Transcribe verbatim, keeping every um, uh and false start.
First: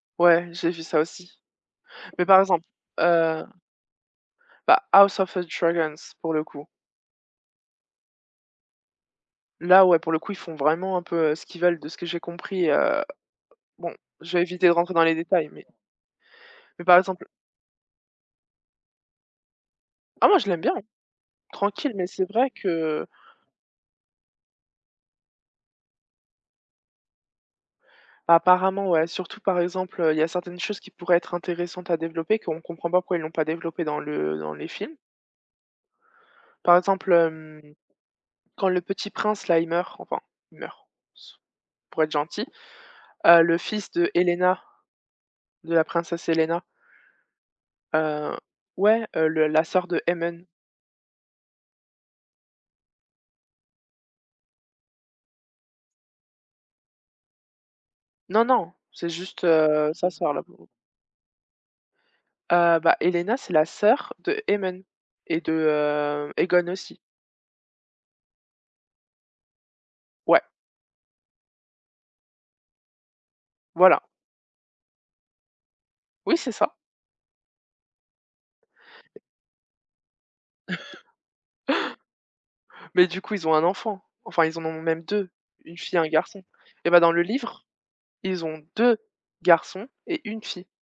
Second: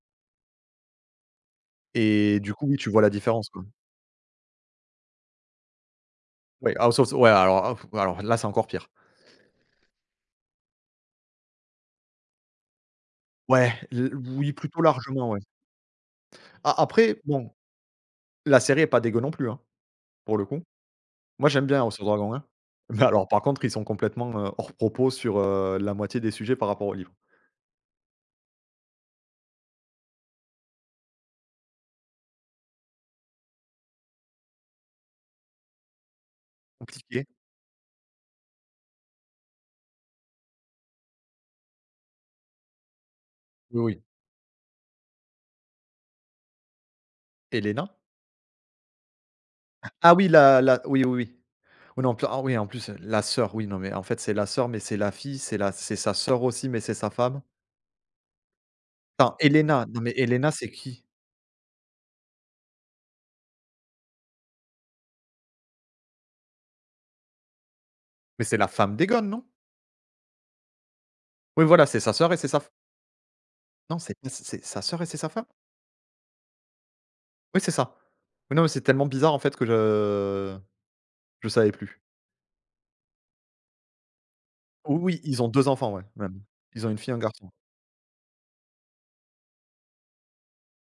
Ouais, j'ai vu ça aussi, mais Et par du exemple coup oui tu vois la heu différence quoi? bah, House of a dragons pour le coup. Ouais, House of the ouais alors of alors là, c'est encore pire. Là, ouais, pour le coup, ils font vraiment un peu, heu, ce qu'ils veulent de ce que j'ai compris, heu Ouais, bon, le je vais oui éviter de plutôt rentrer dans les largement ouais. détails mais A mais par après exemple bon, la série est pas dégueu non plus, hein, Ah pour moi le je l'aime coup. bien, hein. Moi, j'aime bien Tranquille House of mais c'est dragon, hein. vrai Mais que alors par contre ils sont complètement, heu, hors propos sur, heu, la moitié des sujets par rapport au livre. Apparemment ouais, surtout par exemple, heu, il y a certaines choses qui pourraient être intéressantes à développer, qu'on comprend pas pourquoi ils l'ont pas développé dans le dans les films. Par exemple, Compliqué. hem, quand le petit prince-là, il meurt, enfin il meurt ç pour être gentil, heu, le Oui, fils oui. de Helaena, de la princesse Helaena Helaena? heu, ouais, heu, le la sœur de Ah oui Aemond. la la oui, oui, oui. On est en plein oh oui, en plus la sœur oui non mais en fait, c'est la sœur, mais c'est la fille, c'est la c'est sa sœur aussi, mais c'est sa femme. Non, non, c'est Attends juste, Helaena, heu, non, sa mais sœur là Helaena pour l c'est qui? Heu, bah, Helaena c'est la sœur de Aemond et de, heu, Aegon aussi. Mais c'est la femme d'Aegon, non? Ouais. Oui voilà c'est sa sœur et c'est sa fe Non Voilà. c'est pas c'est c'est sa sœur et c'est sa femme? Oui c'est ça. Oui, c'est ça. Oui non mais c'est tellement bizarre en fait, que je je savais plus. Mais du coup, ils ont un enfant. Enfin ils en ont même Oui, deux, ils ont deux une enfants fille, ouais un même, garçon, ils ont et une bien dans fille, un le garçon. livre, ils ont deux garçons et une fille.